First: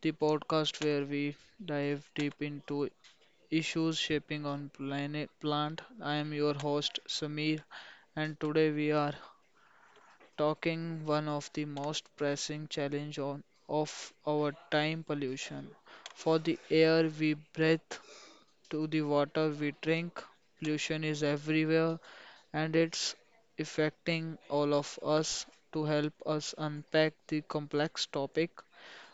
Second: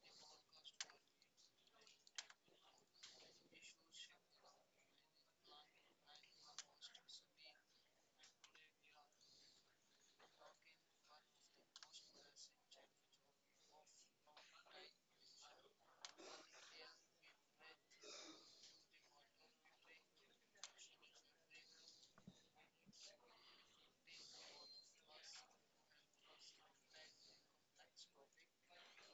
the podcast where we dive deep into issues shaping on planet plant. I am your host Samir, and today we are talking one of the most pressing challenge on of our time pollution. For the air we breathe, to the water we drink. Pollution is everywhere and it's affecting all of us. To help us unpack the complex topic,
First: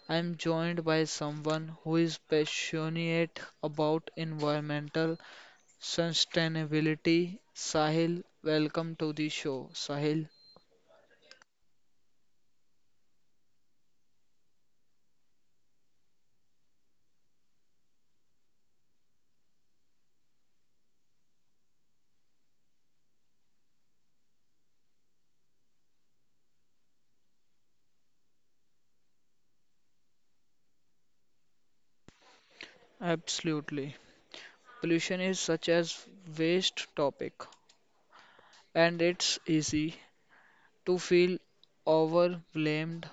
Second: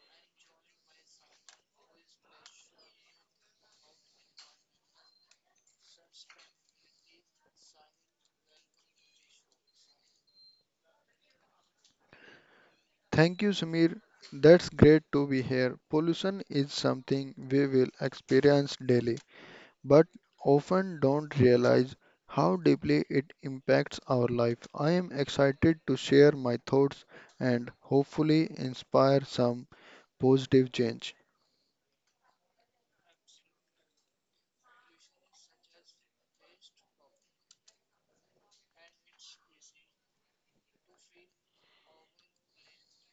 I am joined by someone who is passionate about environmental sustainability. Sahil, welcome to the show. Sahil, Thank you, Samir. That's great to be here. Pollution is something we will experience daily, but often don't realize how deeply it impacts our life. I am excited to share my thoughts and hopefully inspire some positive change. absolutely. Pollution is such a waste topic and it's easy to feel overwhelmed.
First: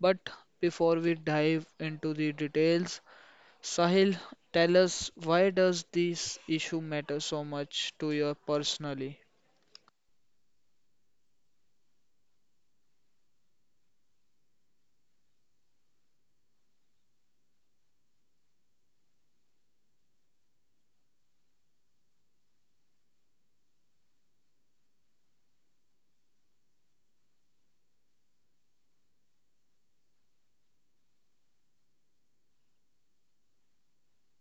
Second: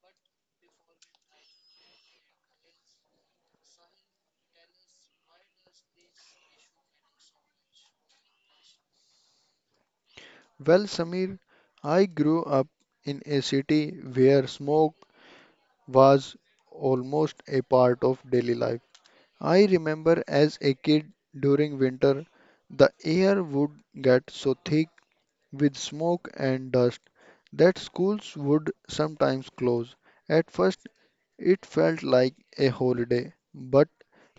But before we dive into the details, Sahil, tell us why does this issue matter so much to you personally? Well, Samir, I grew up in a city where smoke was almost a part of daily life. I remember as a kid during winter, the air would get so thick with smoke and dust that schools would sometimes close. At first, it felt like a holiday, but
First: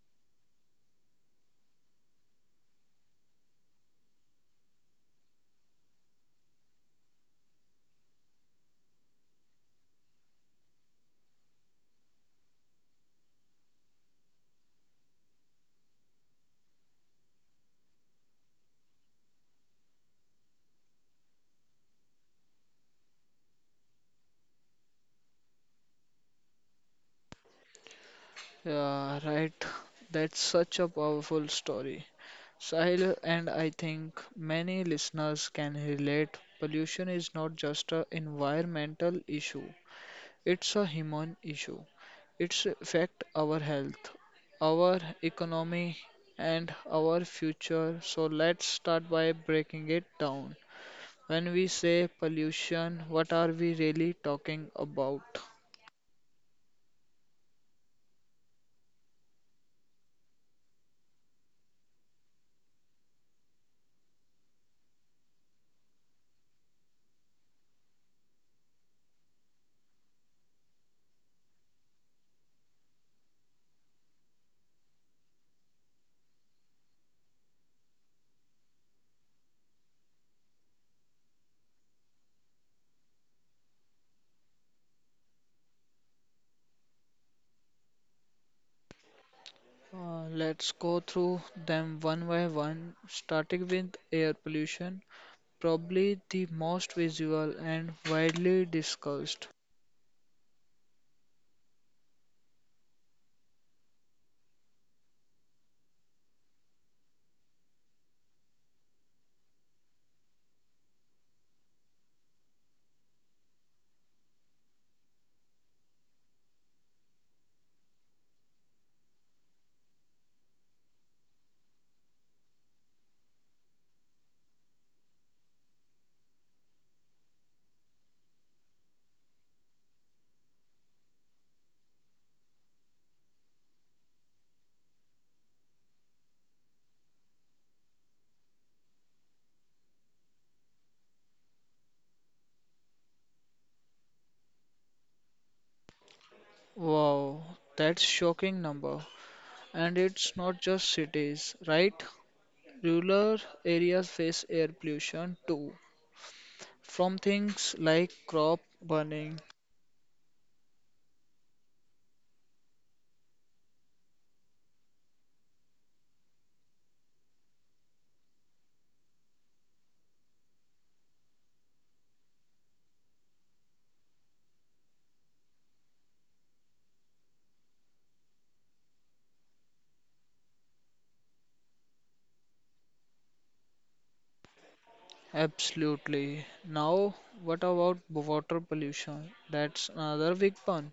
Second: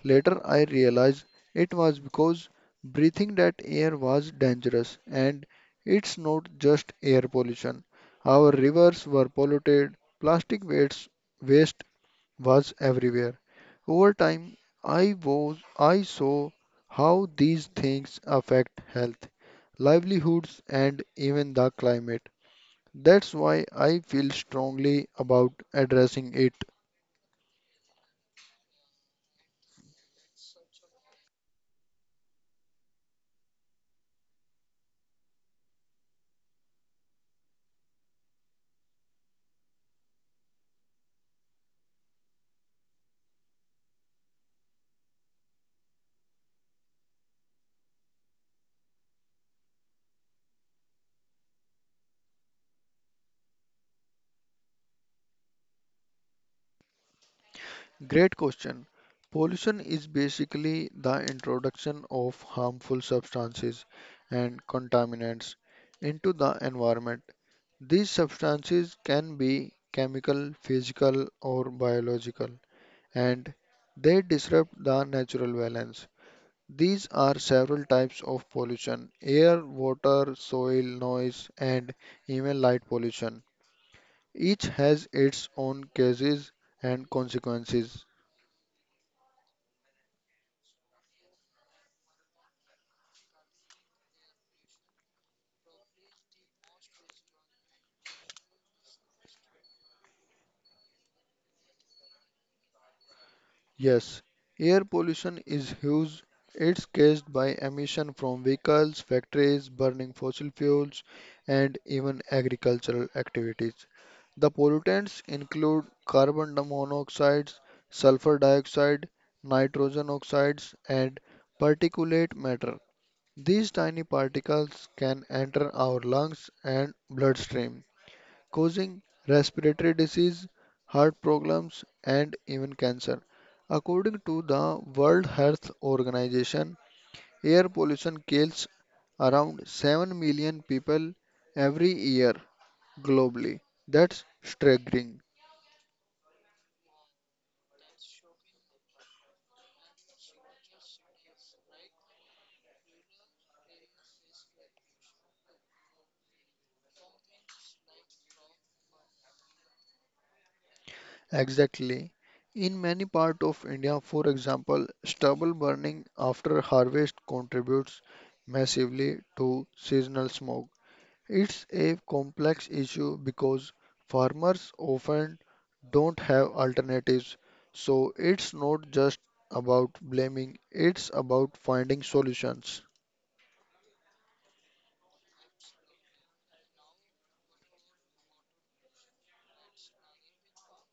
later I realized it was because breathing that air was dangerous, and it's not just air pollution. Our rivers were polluted, plastic waste, waste was everywhere. Over time, I saw how these things affect health, livelihoods, and even the climate. That's why I feel strongly about addressing it. Yeah, right. That's such a powerful story. Sahil, and I think many listeners can relate. Pollution is not just an environmental issue, it's a human issue. It's affect our health, our economy and our future. So let's start by breaking it down. When we say pollution, what are we really talking about? Great question. Pollution is basically the introduction of harmful substances and contaminants into the environment. These substances can be chemical, physical, or biological, and they disrupt the natural balance. These are several types of pollution: air, water, soil, noise, and even light pollution. Each has its own causes and consequences. Let's go through them one by one, starting with air pollution, probably the most visual and widely discussed. Yes, air pollution is huge. It's caused by emission from vehicles, factories, burning fossil fuels, and even agricultural activities. The pollutants include carbon monoxide, sulfur dioxide, nitrogen oxides, and particulate matter. These tiny particles can enter our lungs and bloodstream, causing respiratory disease, heart problems, and even cancer. According to the World Health Organization, air pollution kills around 7 million people every year globally. That's staggering. Wow, that's shocking number. And it's not just cities, right? Rural areas face air pollution too, from things like crop burning. Exactly. In many parts of India, for example, stubble burning after harvest contributes massively to seasonal smog. It's a complex issue because farmers often don't have alternatives. So it's not just about blaming, it's about finding solutions. Absolutely. Now, what about water pollution? That's another big one.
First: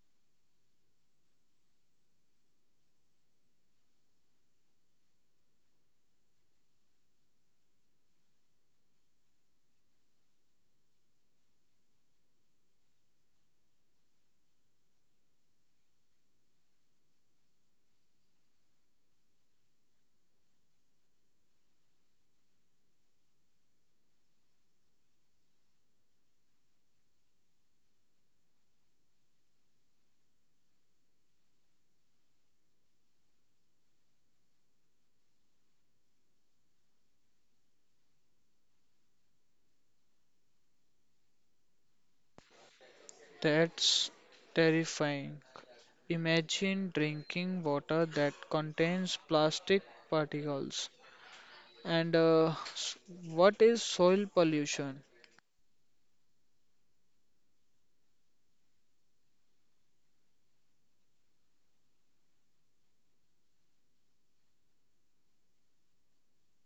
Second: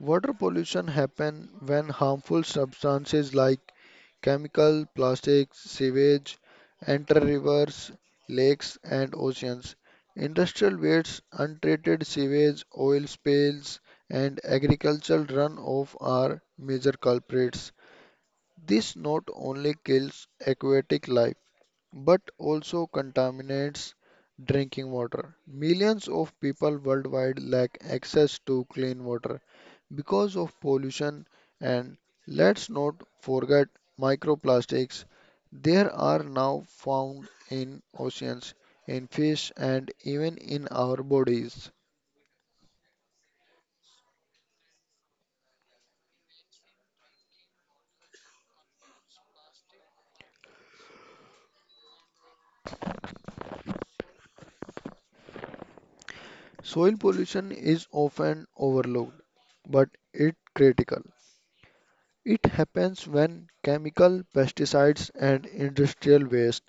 Water pollution happen when harmful substances like chemical, plastics, sewage enter rivers, lakes and oceans. Industrial wastes, untreated sewage, oil spills and agricultural runoff are major culprits. This not only kills aquatic life but also contaminates drinking water. Millions of people worldwide lack access to clean water because of pollution, and let's not forget microplastics. There are now found in oceans, in fish and even in our bodies. That's terrifying. Imagine drinking water that contains plastic particles. And uh, s- what is soil pollution? Soil pollution is often overlooked but it's critical. It happens when chemical pesticides and industrial waste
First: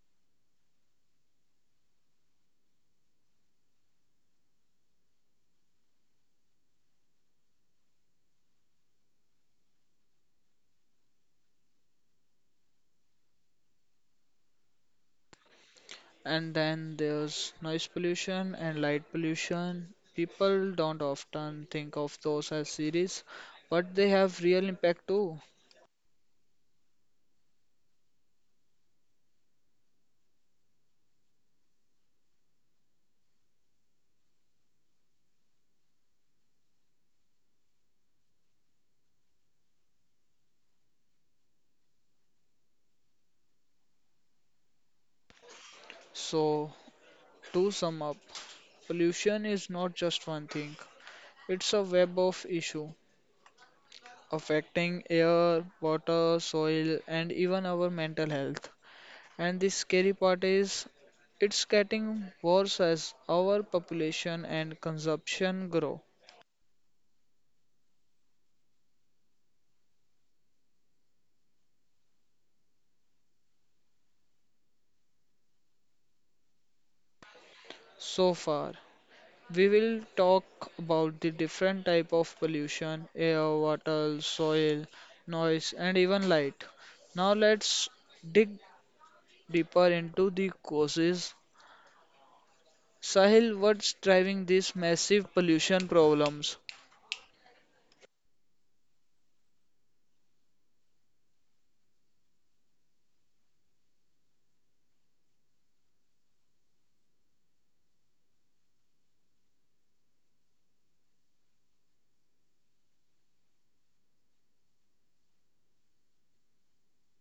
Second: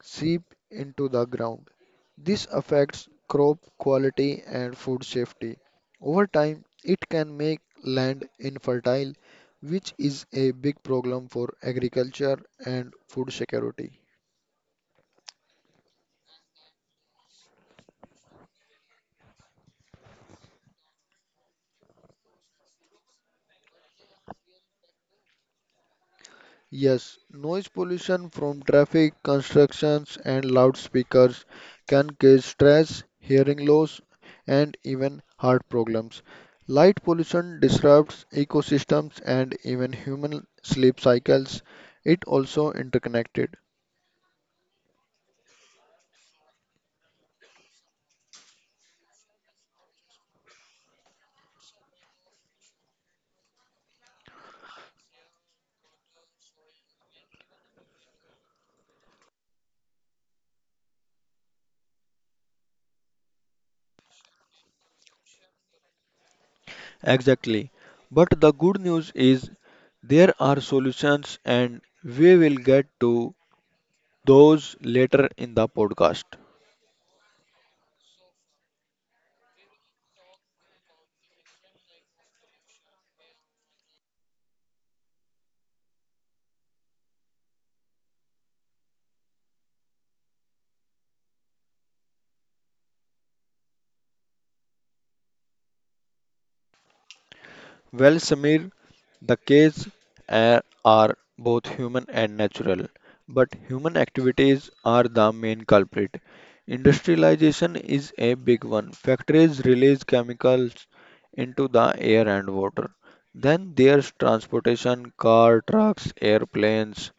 seep into the ground. This affects crop quality and food safety. Over time, it can make land infertile, which is a big problem for agriculture and food security. And then there's noise pollution and light pollution. People don't often think of those as serious, but they have real impact too. Yes, noise pollution from traffic, constructions, and loudspeakers can cause stress, hearing loss, and even heart problems. Light pollution disrupts ecosystems and even human sleep cycles. It also interconnected. So, to sum up, pollution is not just one thing. It's a web of issues affecting air, water, soil, and even our mental health. And the scary part is it's getting worse as our population and consumption grow. Exactly. But the good news is there are solutions and we will get to those later in the podcast. So far, we will talk about the different type of pollution, air, water, soil, noise and even light. Now let's dig deeper into the causes. Sahil, what's driving these massive pollution problems? Well, Samir, the caves are both human and natural, but human activities are the main culprit. Industrialization is a big one. Factories release chemicals into the air and water. Then there's transportation, car, trucks, airplanes,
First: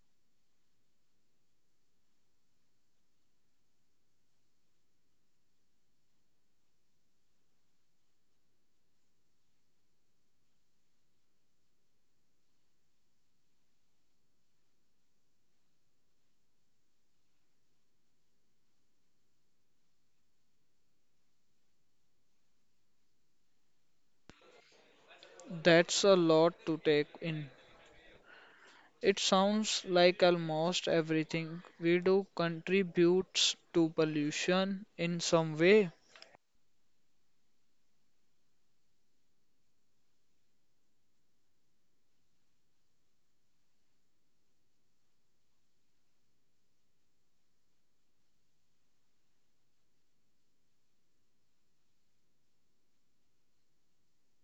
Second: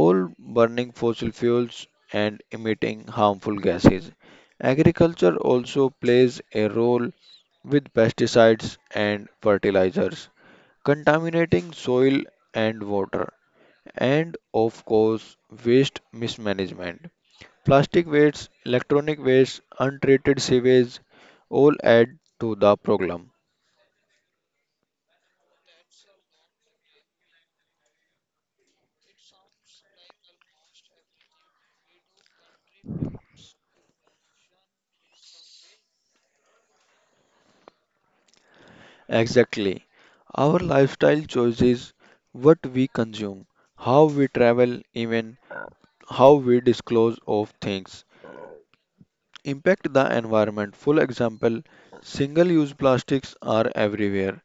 all burning fossil fuels and emitting harmful gases. Agriculture also plays a role with pesticides and fertilizers, contaminating soil and water, and of course, waste mismanagement. Plastic waste, electronic waste, untreated sewage all add to the problem. That's a lot to take in. It sounds like almost everything we do contributes to pollution in some way. Exactly. Our lifestyle choices, what we consume, how we travel, even how we disclose of things impact the environment. Full example, single-use plastics are everywhere.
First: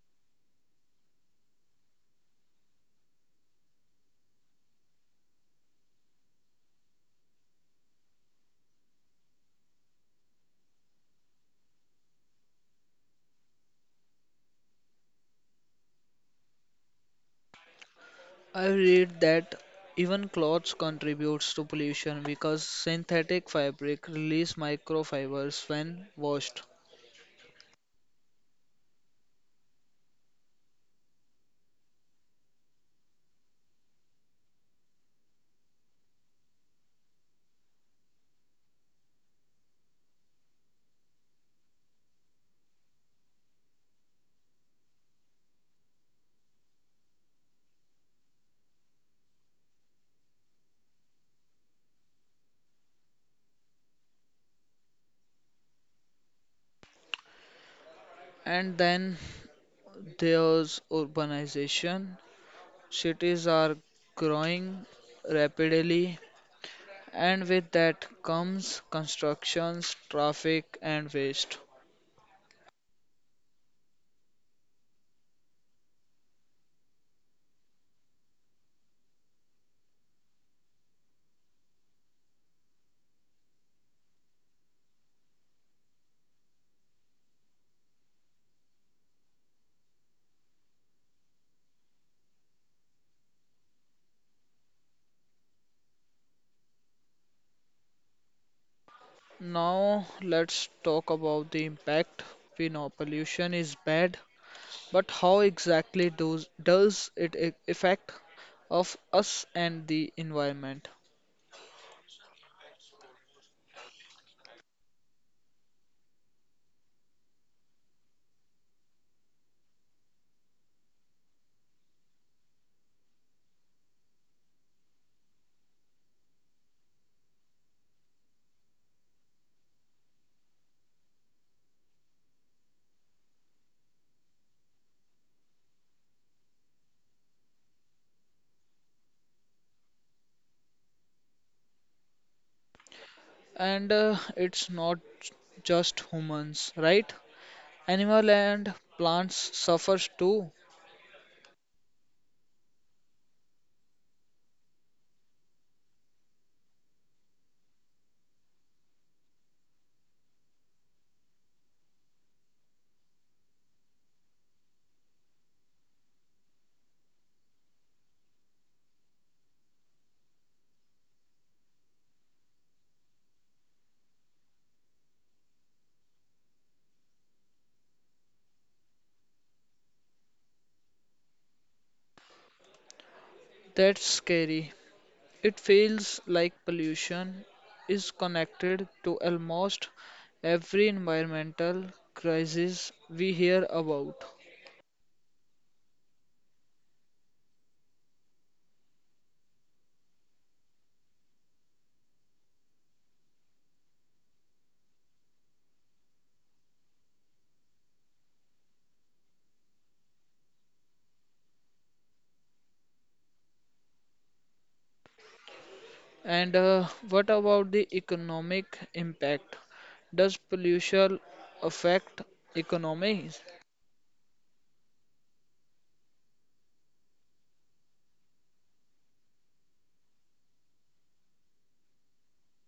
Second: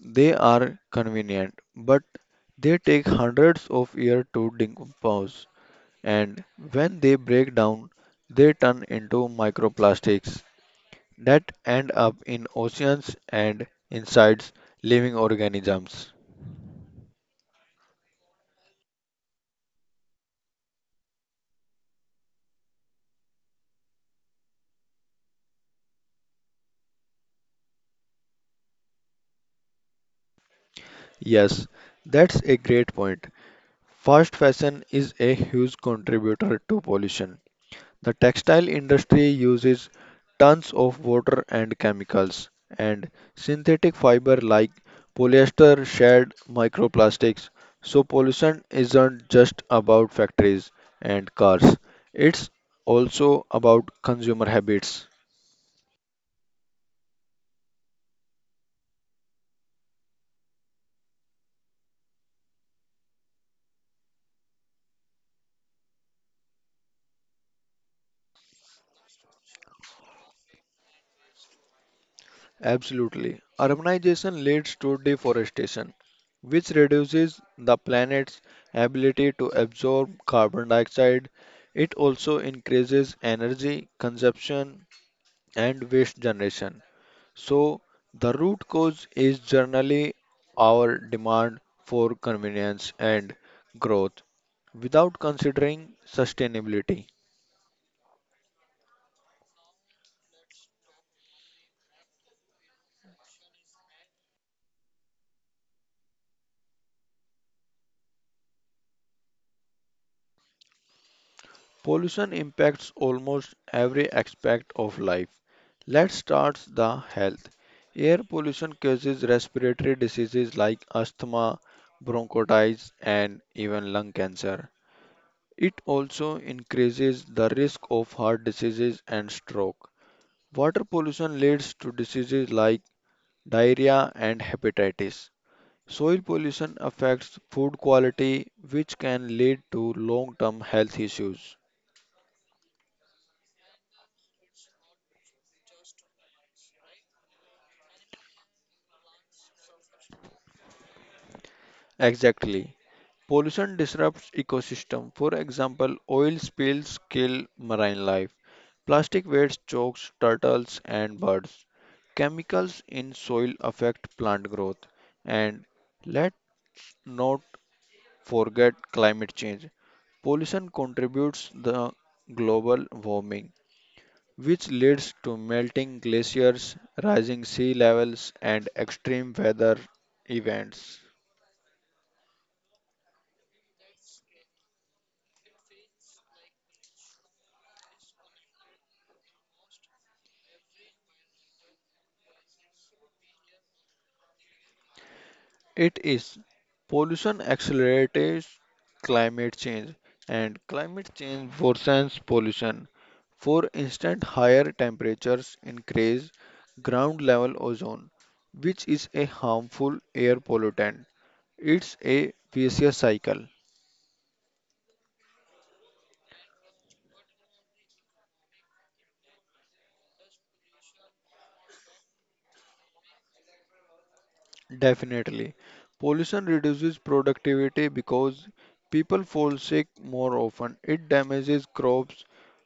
They are convenient, but they take hundreds of years to decompose, and when they break down, they turn into microplastics that end up in oceans and inside living organisms. I read that even clothes contributes to pollution because synthetic fabric release microfibers when washed. Yes, that's a great point. Fast fashion is a huge contributor to pollution. The textile industry uses tons of water and chemicals, and synthetic fiber like polyester shed microplastics. So, pollution isn't just about factories and cars, it's also about consumer habits. And then there's urbanization. Cities are growing rapidly and with that comes constructions, traffic and waste. Absolutely. Urbanization leads to deforestation, which reduces the planet's ability to absorb carbon dioxide. It also increases energy consumption and waste generation. So, the root cause is generally our demand for convenience and growth without considering sustainability. Now let's talk about the impact. We know pollution is bad, but how exactly does it affect of us and the environment? Pollution impacts almost every aspect of life. Let's start the health. Air pollution causes respiratory diseases like asthma, bronchitis, and even lung cancer. It also increases the risk of heart diseases and stroke. Water pollution leads to diseases like diarrhea and hepatitis. Soil pollution affects food quality, which can lead to long term health issues. And It's not just humans, right? Animal and plants suffers too. Exactly. Pollution disrupts ecosystem. For example, oil spills kill marine life. Plastic waste chokes turtles and birds. Chemicals in soil affect plant growth. And let's not forget climate change. Pollution contributes the global warming, which leads to melting glaciers, rising sea levels, and extreme weather events. That's scary. It feels like pollution is connected to almost every environmental crisis we hear about. It is pollution accelerates climate change, and climate change worsens pollution. For instance, higher temperatures increase ground level ozone, which is a harmful air pollutant. It's a vicious cycle, And What about the economic impact? Does pollution affect economies? definitely. Pollution reduces productivity because people fall sick more often. It damages crops,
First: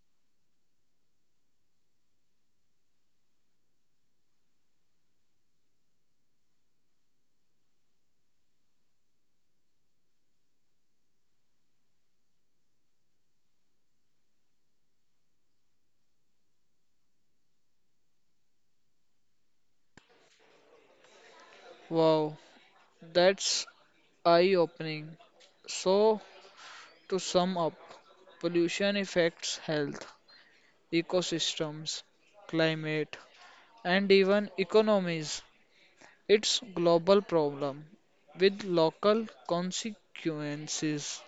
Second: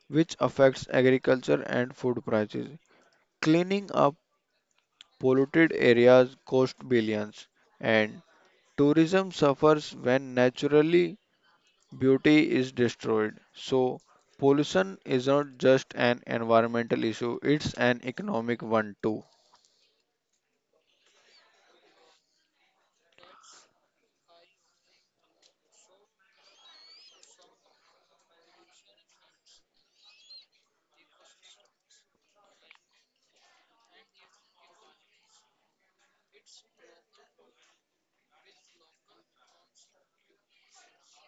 which affects agriculture and food prices. Cleaning up polluted areas costs billions, and tourism suffers when naturally beauty is destroyed. So, pollution is not just an environmental issue, it's an economic one too. Wow, that's eye-opening. So, to sum up, pollution affects health, ecosystems, climate, and even economies. It's global problem with local consequences.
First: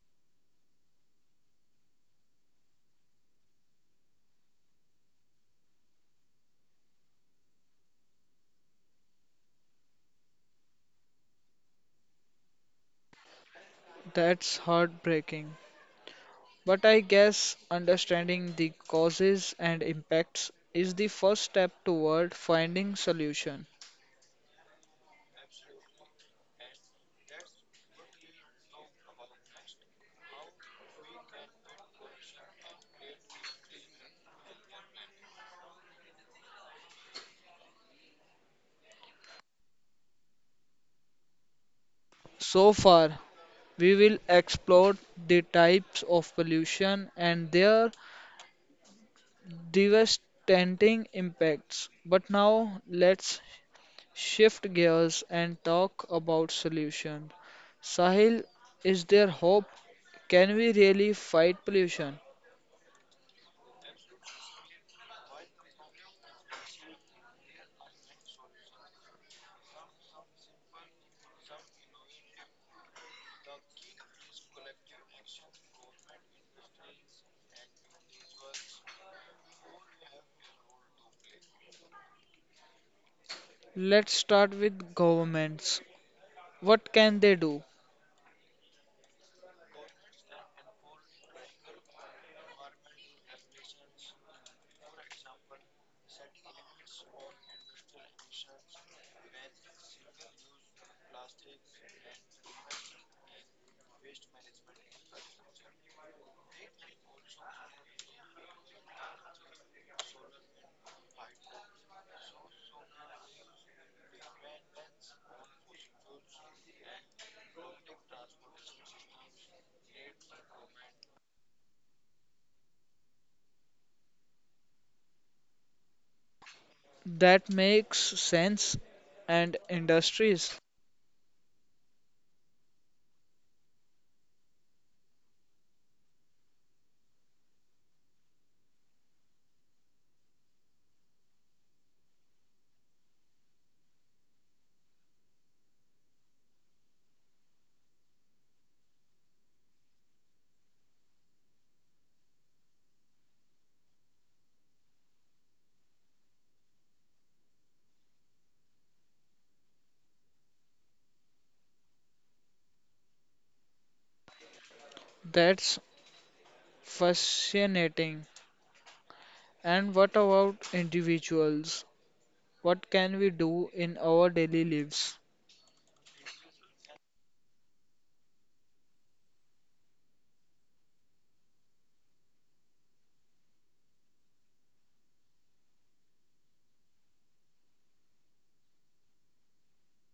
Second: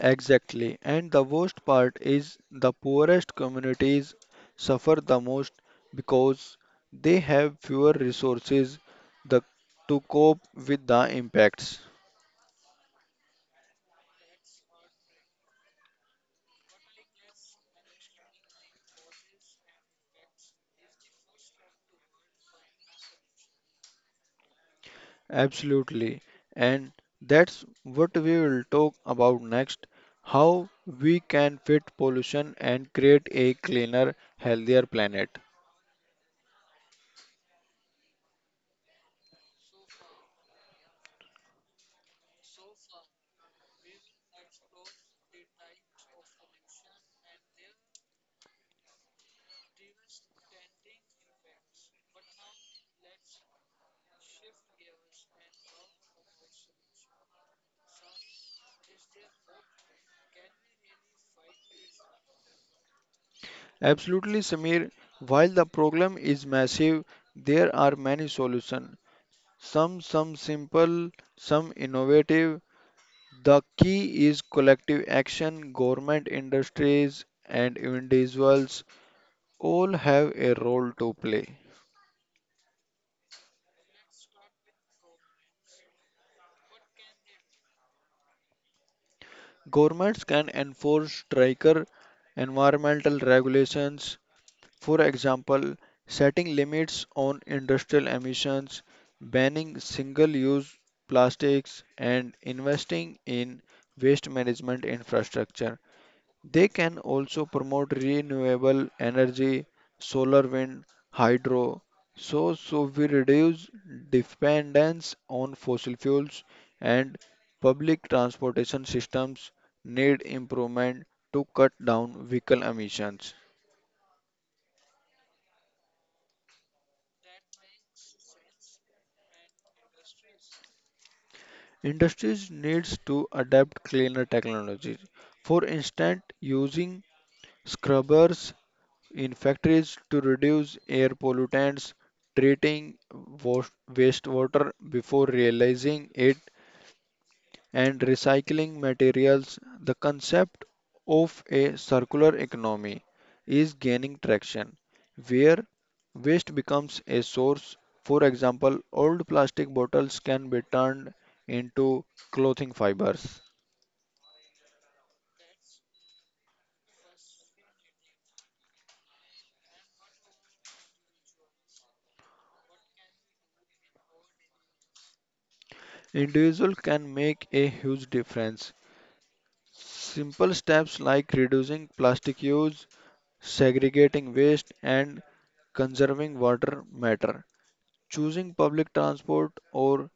Exactly. And the worst part is the poorest communities suffer the most because they have fewer resources the, to cope with the impacts. That's heartbreaking. But I guess understanding the causes and impacts is the first step toward finding solution. Absolutely. And that's what we will talk about next, how we can fit pollution and create a cleaner, healthier planet. So far, we will explore the types of pollution and their devastating impacts. But now let's shift gears and talk about solution. Sahil, is there hope? Can we really fight pollution? Absolutely, Samir. While the problem is massive, there are many solutions. Some simple, some innovative. The key is collective action. Government, industries, and individuals all have a role to play. Let's start with governments. What can they do? Governments can enforce stricter environmental regulations, for example, setting limits on industrial emissions, banning single-use plastics, and investing in waste management infrastructure. They can also promote renewable energy, solar, wind, hydro, so we reduce dependence on fossil fuels, and public transportation systems need improvement to cut down vehicle emissions. That makes sense. And industries, Industries needs to adapt cleaner technologies. For instance, using scrubbers in factories to reduce air pollutants, treating wa- wastewater before realizing it, and recycling materials. The concept of a circular economy is gaining traction, where waste becomes a source. For example, old plastic bottles can be turned into clothing fibers. that's fascinating. And what about individuals? What can we do in our daily lives? Individual can make a huge difference. Simple steps like reducing plastic use, segregating waste and conserving water matter. Choosing public transport or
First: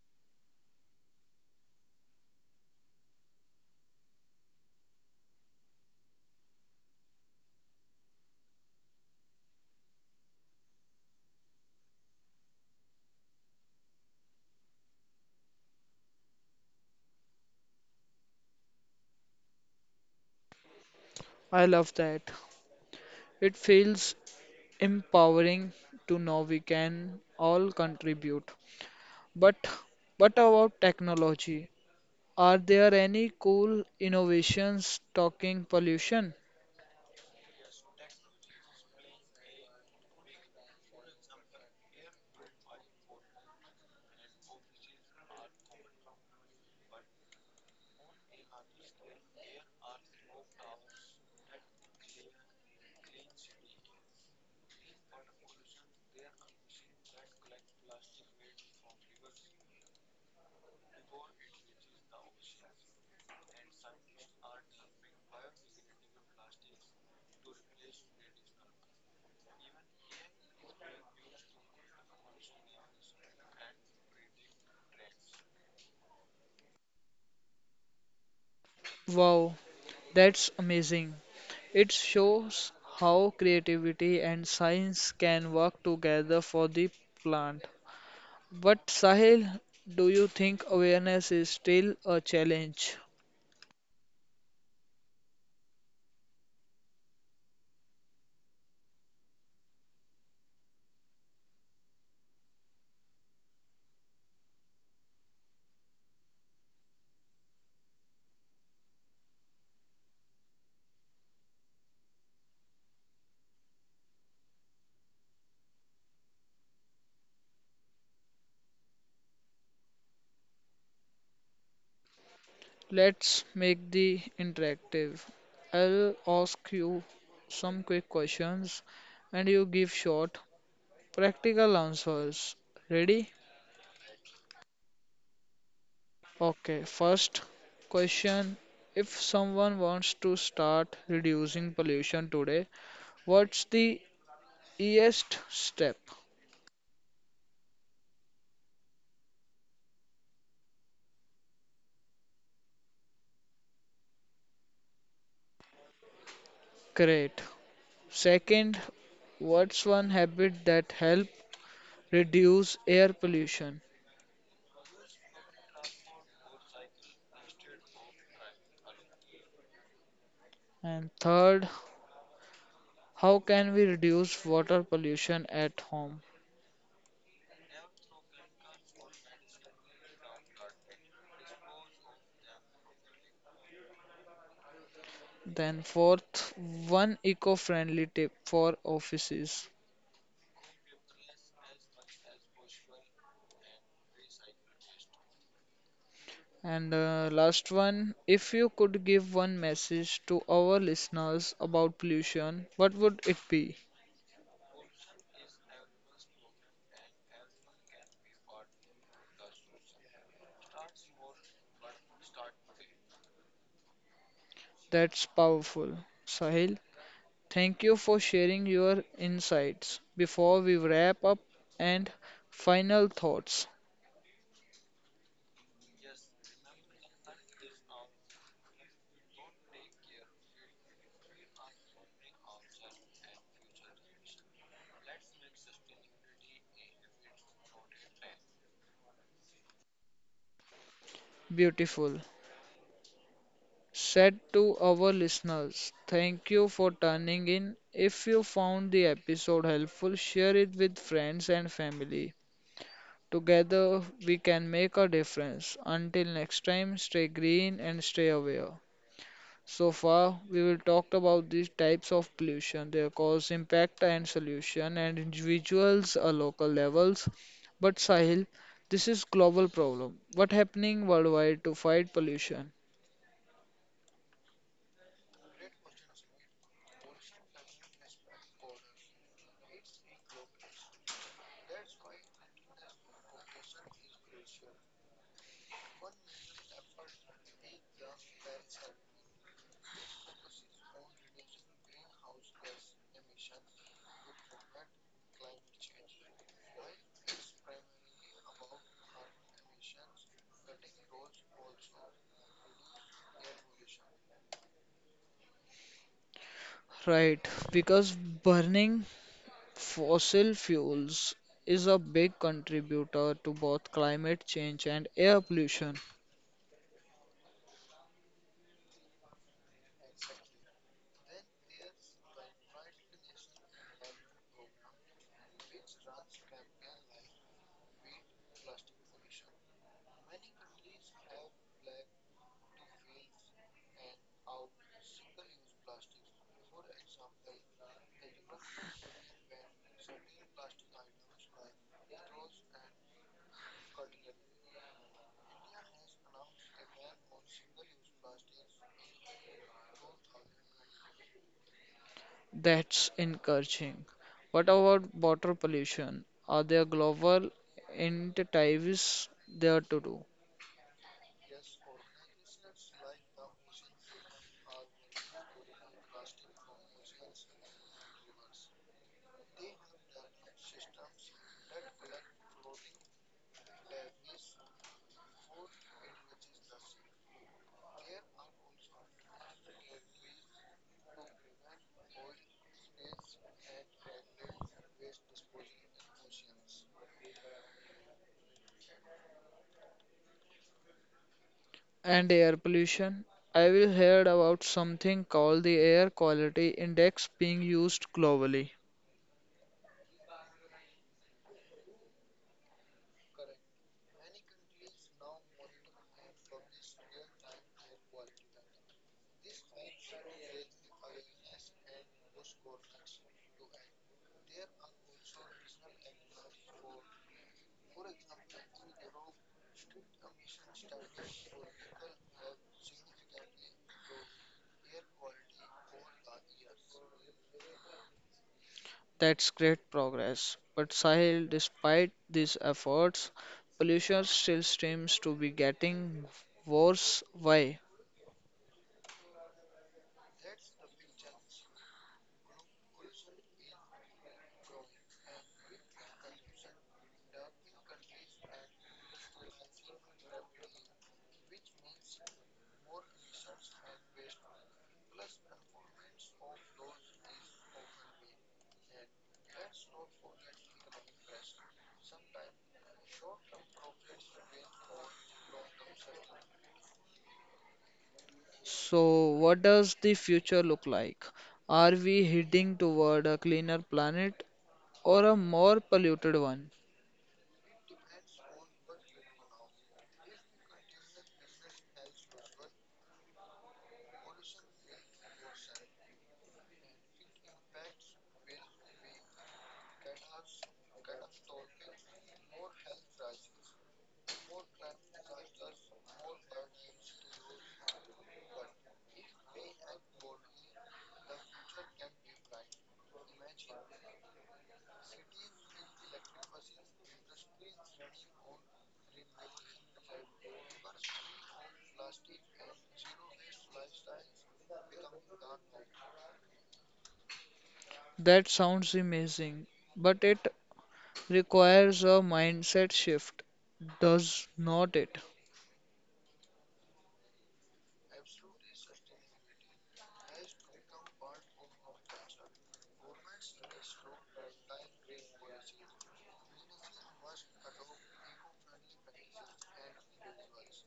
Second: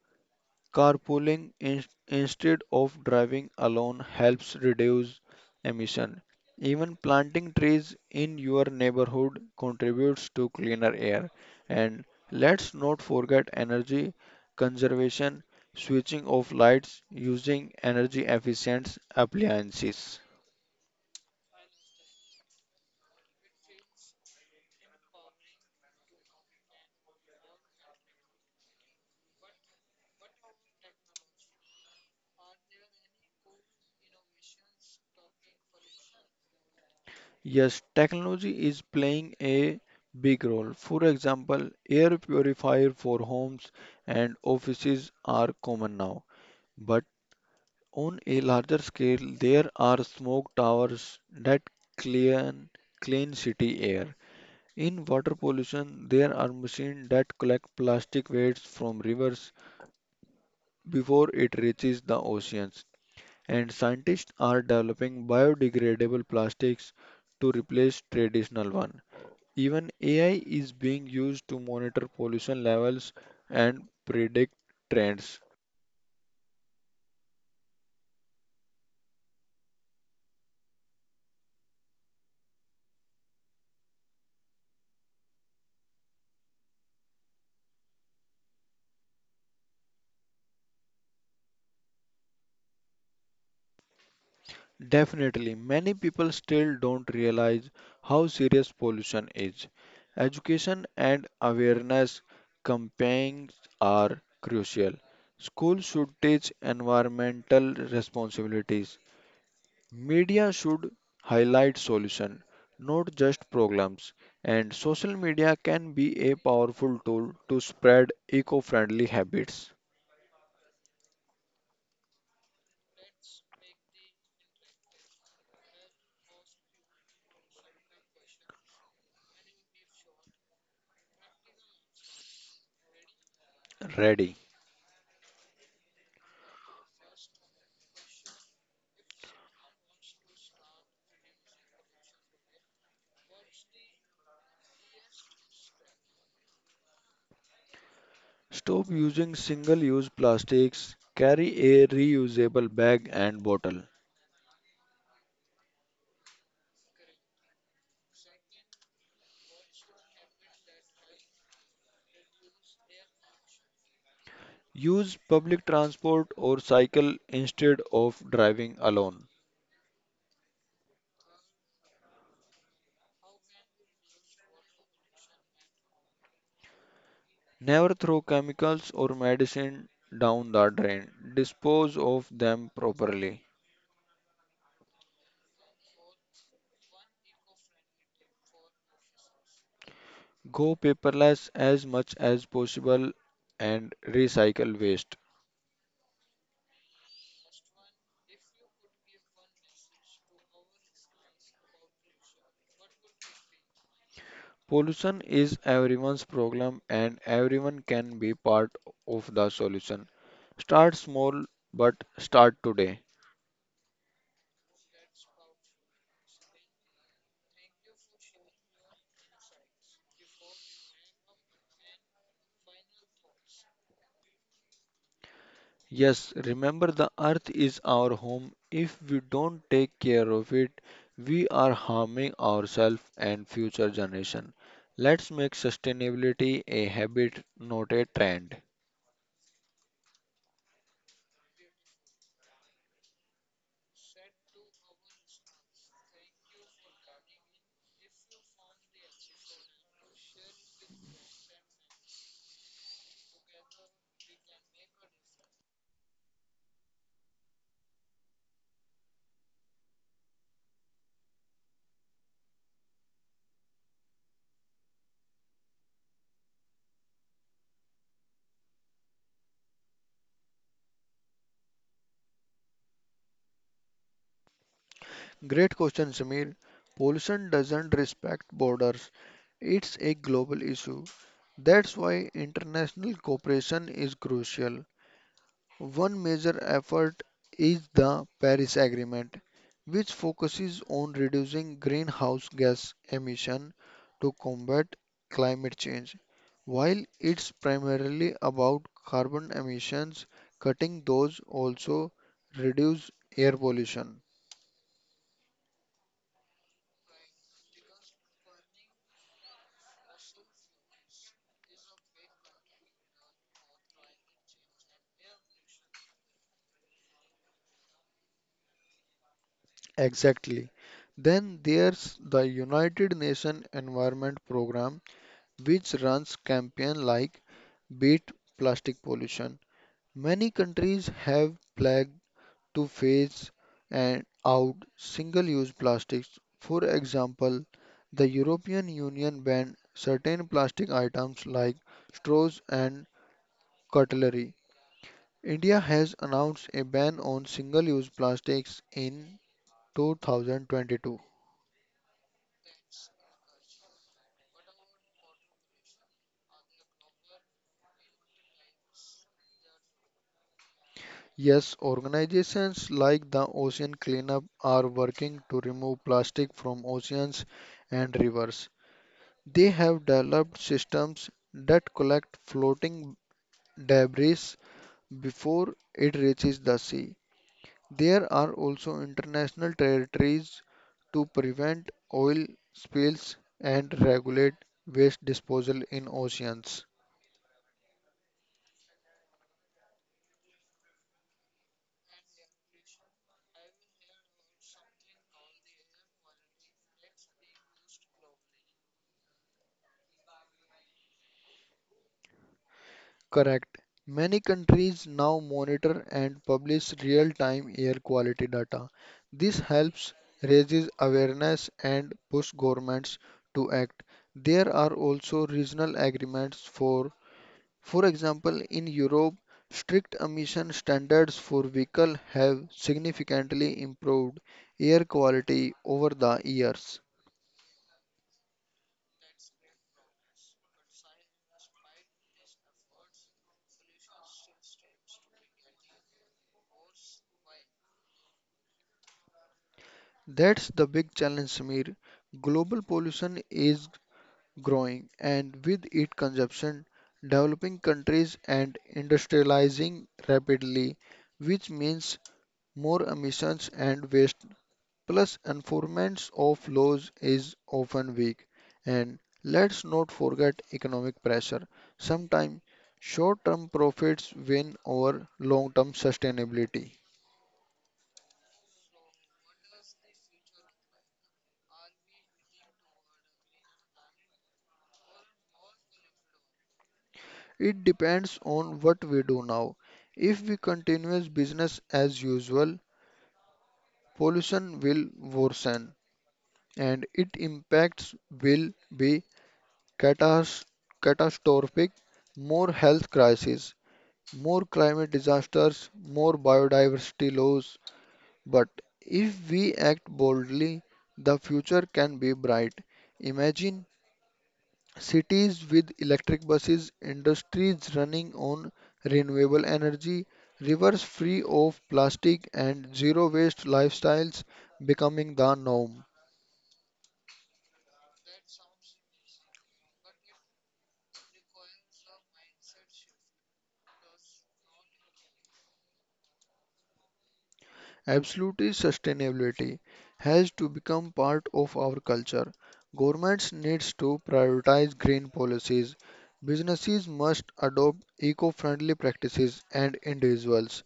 carpooling instead of driving alone helps reduce emission. Even planting trees in your neighborhood contributes to cleaner air. And let's not forget energy conservation, switching off lights, using energy efficient appliances. I love that. It feels empowering to know we can all contribute. But what about technology? Are there any cool innovations talking pollution? Yes, technology is playing a big role. For example, air purifier for homes and offices are common now. But on a larger scale, there are smoke towers that clean clean city air. In water pollution, there are machines that collect plastic waste from rivers before it reaches the oceans. And scientists are developing biodegradable plastics to replace traditional ones. Even AI is being used to monitor pollution levels and predict trends. Wow, that's amazing. It shows how creativity and science can work together for the plant. But Sahil, do you think awareness is still a challenge? Definitely, many people still don't realize how serious pollution is. Education and awareness campaigns are crucial. Schools should teach environmental responsibilities. Media should highlight solution, not just programs, and social media can be a powerful tool to spread eco-friendly habits. Let's make the interactive. I'll ask you some quick questions and you give short practical answers. Ready? Ready. Okay, first question. If someone wants to start reducing pollution today, what's the easiest step? Stop using single-use plastics, carry a reusable bag and bottle. Great. Second, what's one habit that help reduce air pollution? Use public transport or cycle instead of driving alone. And third, how can we reduce water pollution at home? Never throw chemicals or medicine down the drain. Dispose of them properly. Then fourth, one eco-friendly tip for offices. Go paperless as much as possible and recycle waste. And Last one, if you could give one message to our listeners about pollution, what would it be? Pollution is everyone's problem and everyone can be part of the solution. Start small but start today. That's powerful. Sahil? Thank you for sharing your insights. Before we wrap up and final thoughts, Yes, remember the earth is our home. If we don't take care of it, we are harming ourselves and future generation. Let's make sustainability a habit, not a trend. beautiful. Said to our listeners, thank you for tuning in. If you found the episode helpful, share it with friends and family. Together we can make a difference. Until next time, stay green and stay aware. So far, we will talk about these types of pollution, their cause, impact, and solution, and individuals or local levels. But Sahil, this is global problem. What happening worldwide to fight pollution? Great question, Samir. Pollution doesn't respect borders. It's a global issue. That's why international cooperation is crucial. One major effort is the Paris Agreement, which focuses on reducing greenhouse gas emission to combat climate change. While it's primarily about carbon emissions, cutting those also reduce air pollution. Right, because burning fossil fuels is a big contributor to both climate change and air pollution. Exactly. Then there's the United Nations Environment Program, which runs campaigns like Beat Plastic Pollution. Many countries have pledged to phase and out single-use plastics. For example, the European Union banned certain plastic items like straws and cutlery. India has announced a ban on single-use plastics in 2022. That's encouraging. What about water pollution? Are there global initiatives there to do? Yes, organizations like the Ocean Cleanup are working to remove plastic from oceans and rivers. They have developed systems that collect floating debris before it reaches the sea. There are also international territories to prevent oil spills and regulate waste disposal in oceans. And air pollution. I will heard about something called the Air Quality Index being used globally. Correct. Many countries now monitor and publish real-time air quality data. This helps raises awareness and push governments to act. There are also regional agreements, for example in Europe strict emission standards for vehicles have significantly improved air quality over the years. That's great progress. But Sahil, despite these efforts, pollution still seems to be getting worse. Why? That's the big challenge, Samir. Global pollution is growing, and with its consumption, developing countries and industrializing rapidly, which means more emissions and waste, plus enforcement of laws is often weak. And let's not forget economic pressure. Sometimes short-term profits win over long-term sustainability. So, what does the future look like? Are we heading toward a cleaner planet or a more polluted one? It depends on what we do now. If we continue business as usual, pollution will worsen and its impacts will be catas- catastrophic. More health crises, more climate disasters, more biodiversity loss. But if we act boldly, the future can be bright. Imagine cities with electric buses, industries running on renewable energy, rivers free of plastic, and zero waste lifestyles becoming the norm. That sounds amazing, but it requires a mindset shift, does not it? Absolutely, sustainability has to become part of our culture. Governments needs to prioritize green policies. Businesses must adopt eco-friendly practices and individuals.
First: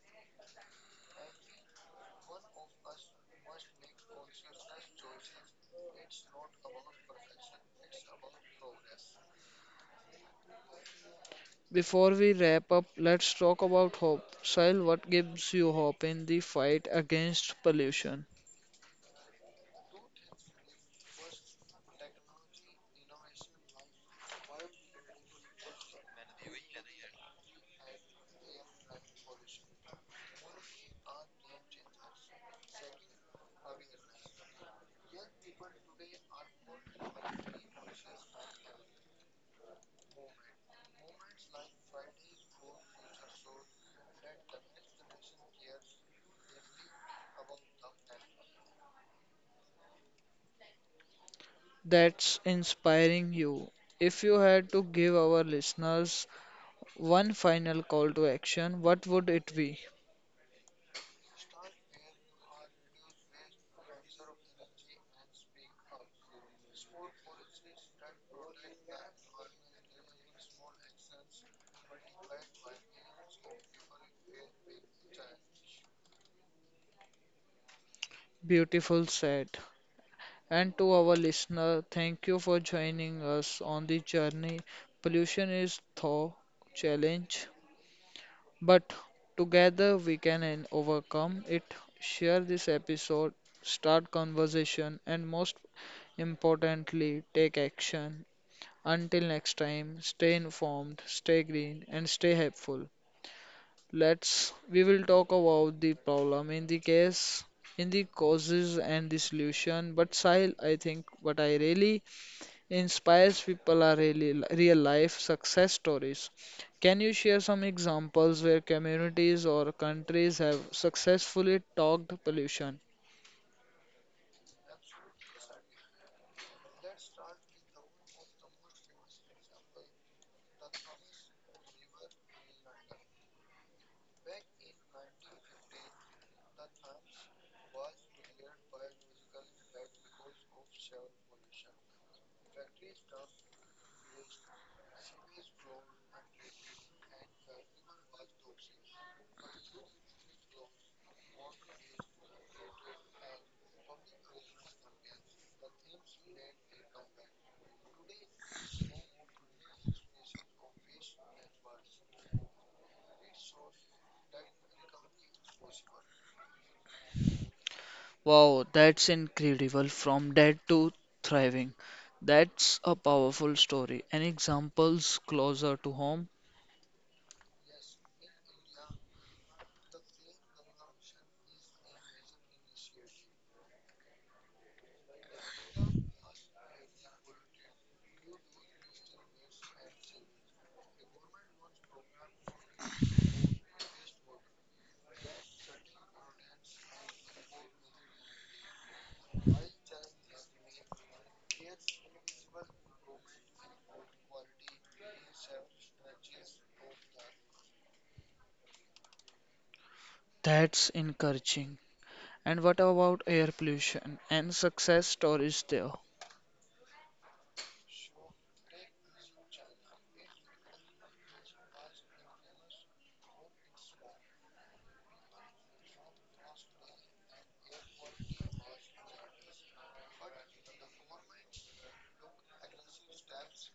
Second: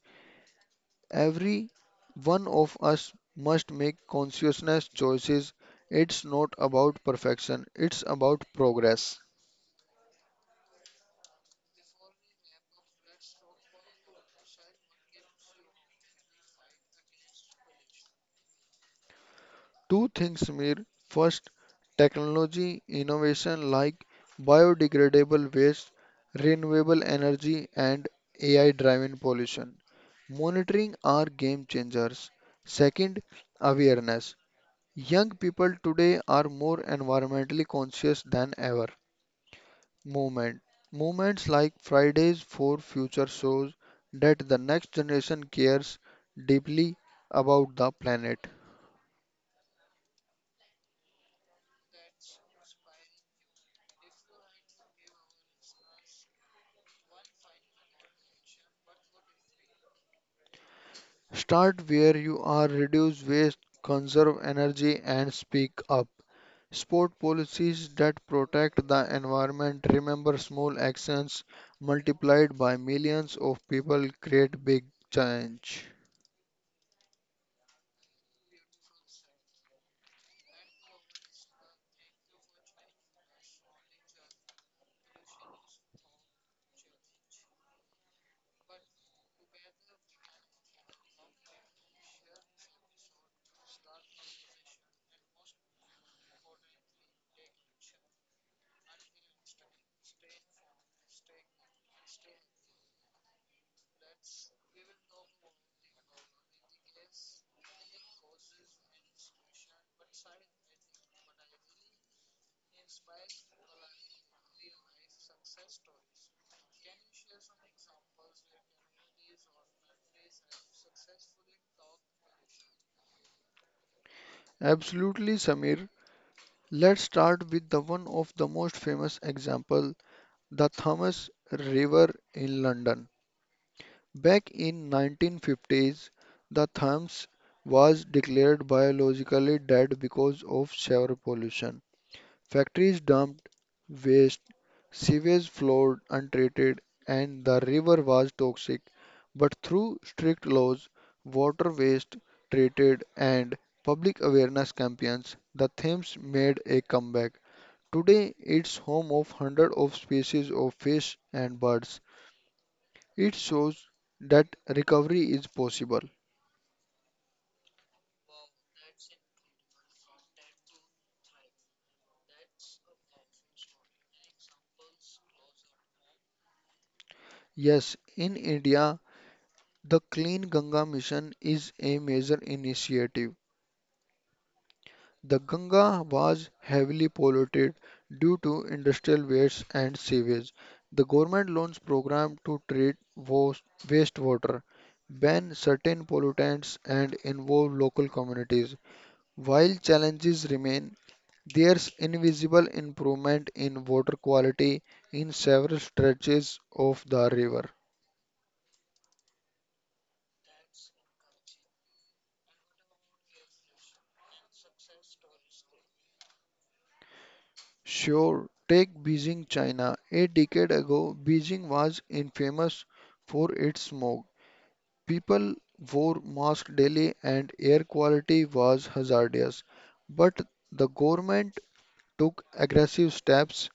Every one of us must make conscious choices. It's not about perfection, it's about progress. Before we wrap up, let's talk about hope. Sahil, what gives you hope in the fight against pollution Two things, Samir. First, technology innovation like biodegradable waste, renewable energy, and AI driven pollution. Monitoring are game changers. Second, awareness. Young people today are more environmentally conscious than ever. Movement. Movements like Fridays for Future shows that the next generation cares deeply about the planet. that's inspiring you? If you had to give our listeners one final call to action, what would it be? Start where you are, reduce waste, conserve energy, and speak up. Support policies that protect the environment. Remember, small actions multiplied by millions of people create big change. Beautiful said. And to our listener, thank you for joining us on the journey. Pollution is thaw challenge but together we can and overcome it. Share this episode, start conversation, and most importantly, take action. Until next time, stay informed, stay green, and stay helpful. Let's we will talk about the problem in the case, in the causes and the solution. But Sahil, I think what I really inspires people are really real life success stories. Can you share some examples where communities or countries have successfully talked pollution? Absolutely, Samir. Let's start with the one of the most famous example, the Thames River in London. Back in 1950s, the therms was declared biologically dead because of sewer pollution. Factories dumped waste, sewage flowed untreated, and the river was toxic. But through strict laws, water waste treated, and public awareness campaigns, the Thames made a comeback. Today, it's home of hundreds of species of fish and birds. It shows that recovery is possible. Wow, that's incredible. From dead to thriving. That's a powerful story. And examples closer to home? Yes, in India, the Clean Ganga Mission is a major initiative. The Ganga was heavily polluted due to industrial waste and sewage. The government launched program to treat wastewater, ban certain pollutants and involve local communities. While challenges remain, there's invisible improvement in water quality in several stretches of the river. That's encouraging. And what about air pollution and success stories there? Sure, take Beijing, China. A decade ago, Beijing was infamous for its smoke. People wore masks daily and air quality was hazardous. But the government took aggressive steps,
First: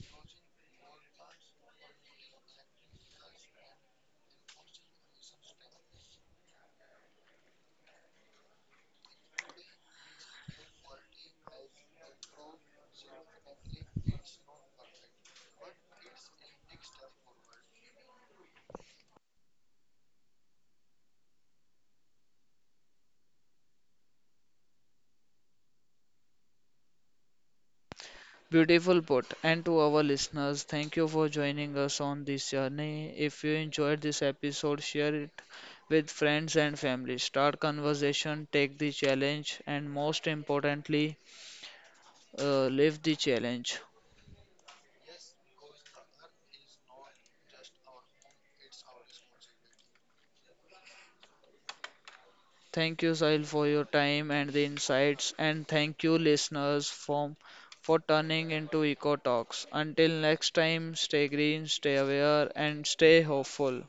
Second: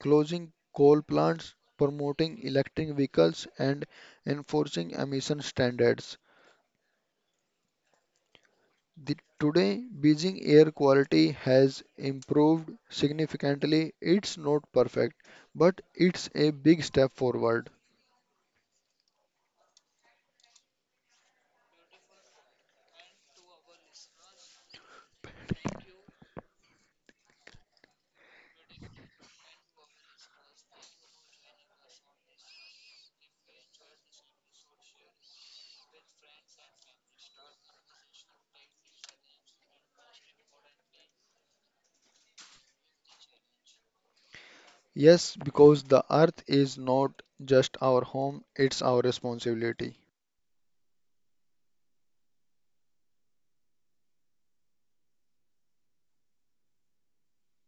closing coal plants, promoting electric vehicles, and enforcing emission standards. The, today, Beijing air quality has improved significantly. It's not perfect, but it's a big step forward. Beautiful put. And to our listeners, thank you for joining us on this journey. If you enjoyed this episode, share it with friends and family. Start conversation, take the challenge, and most importantly, live the challenge. Yes, because the earth is not just our home, it's our responsibility. Thank you, Sahil, for your time and the insights, and thank you, listeners, for turning into Eco Talks. Until next time, stay green, stay aware, and stay hopeful.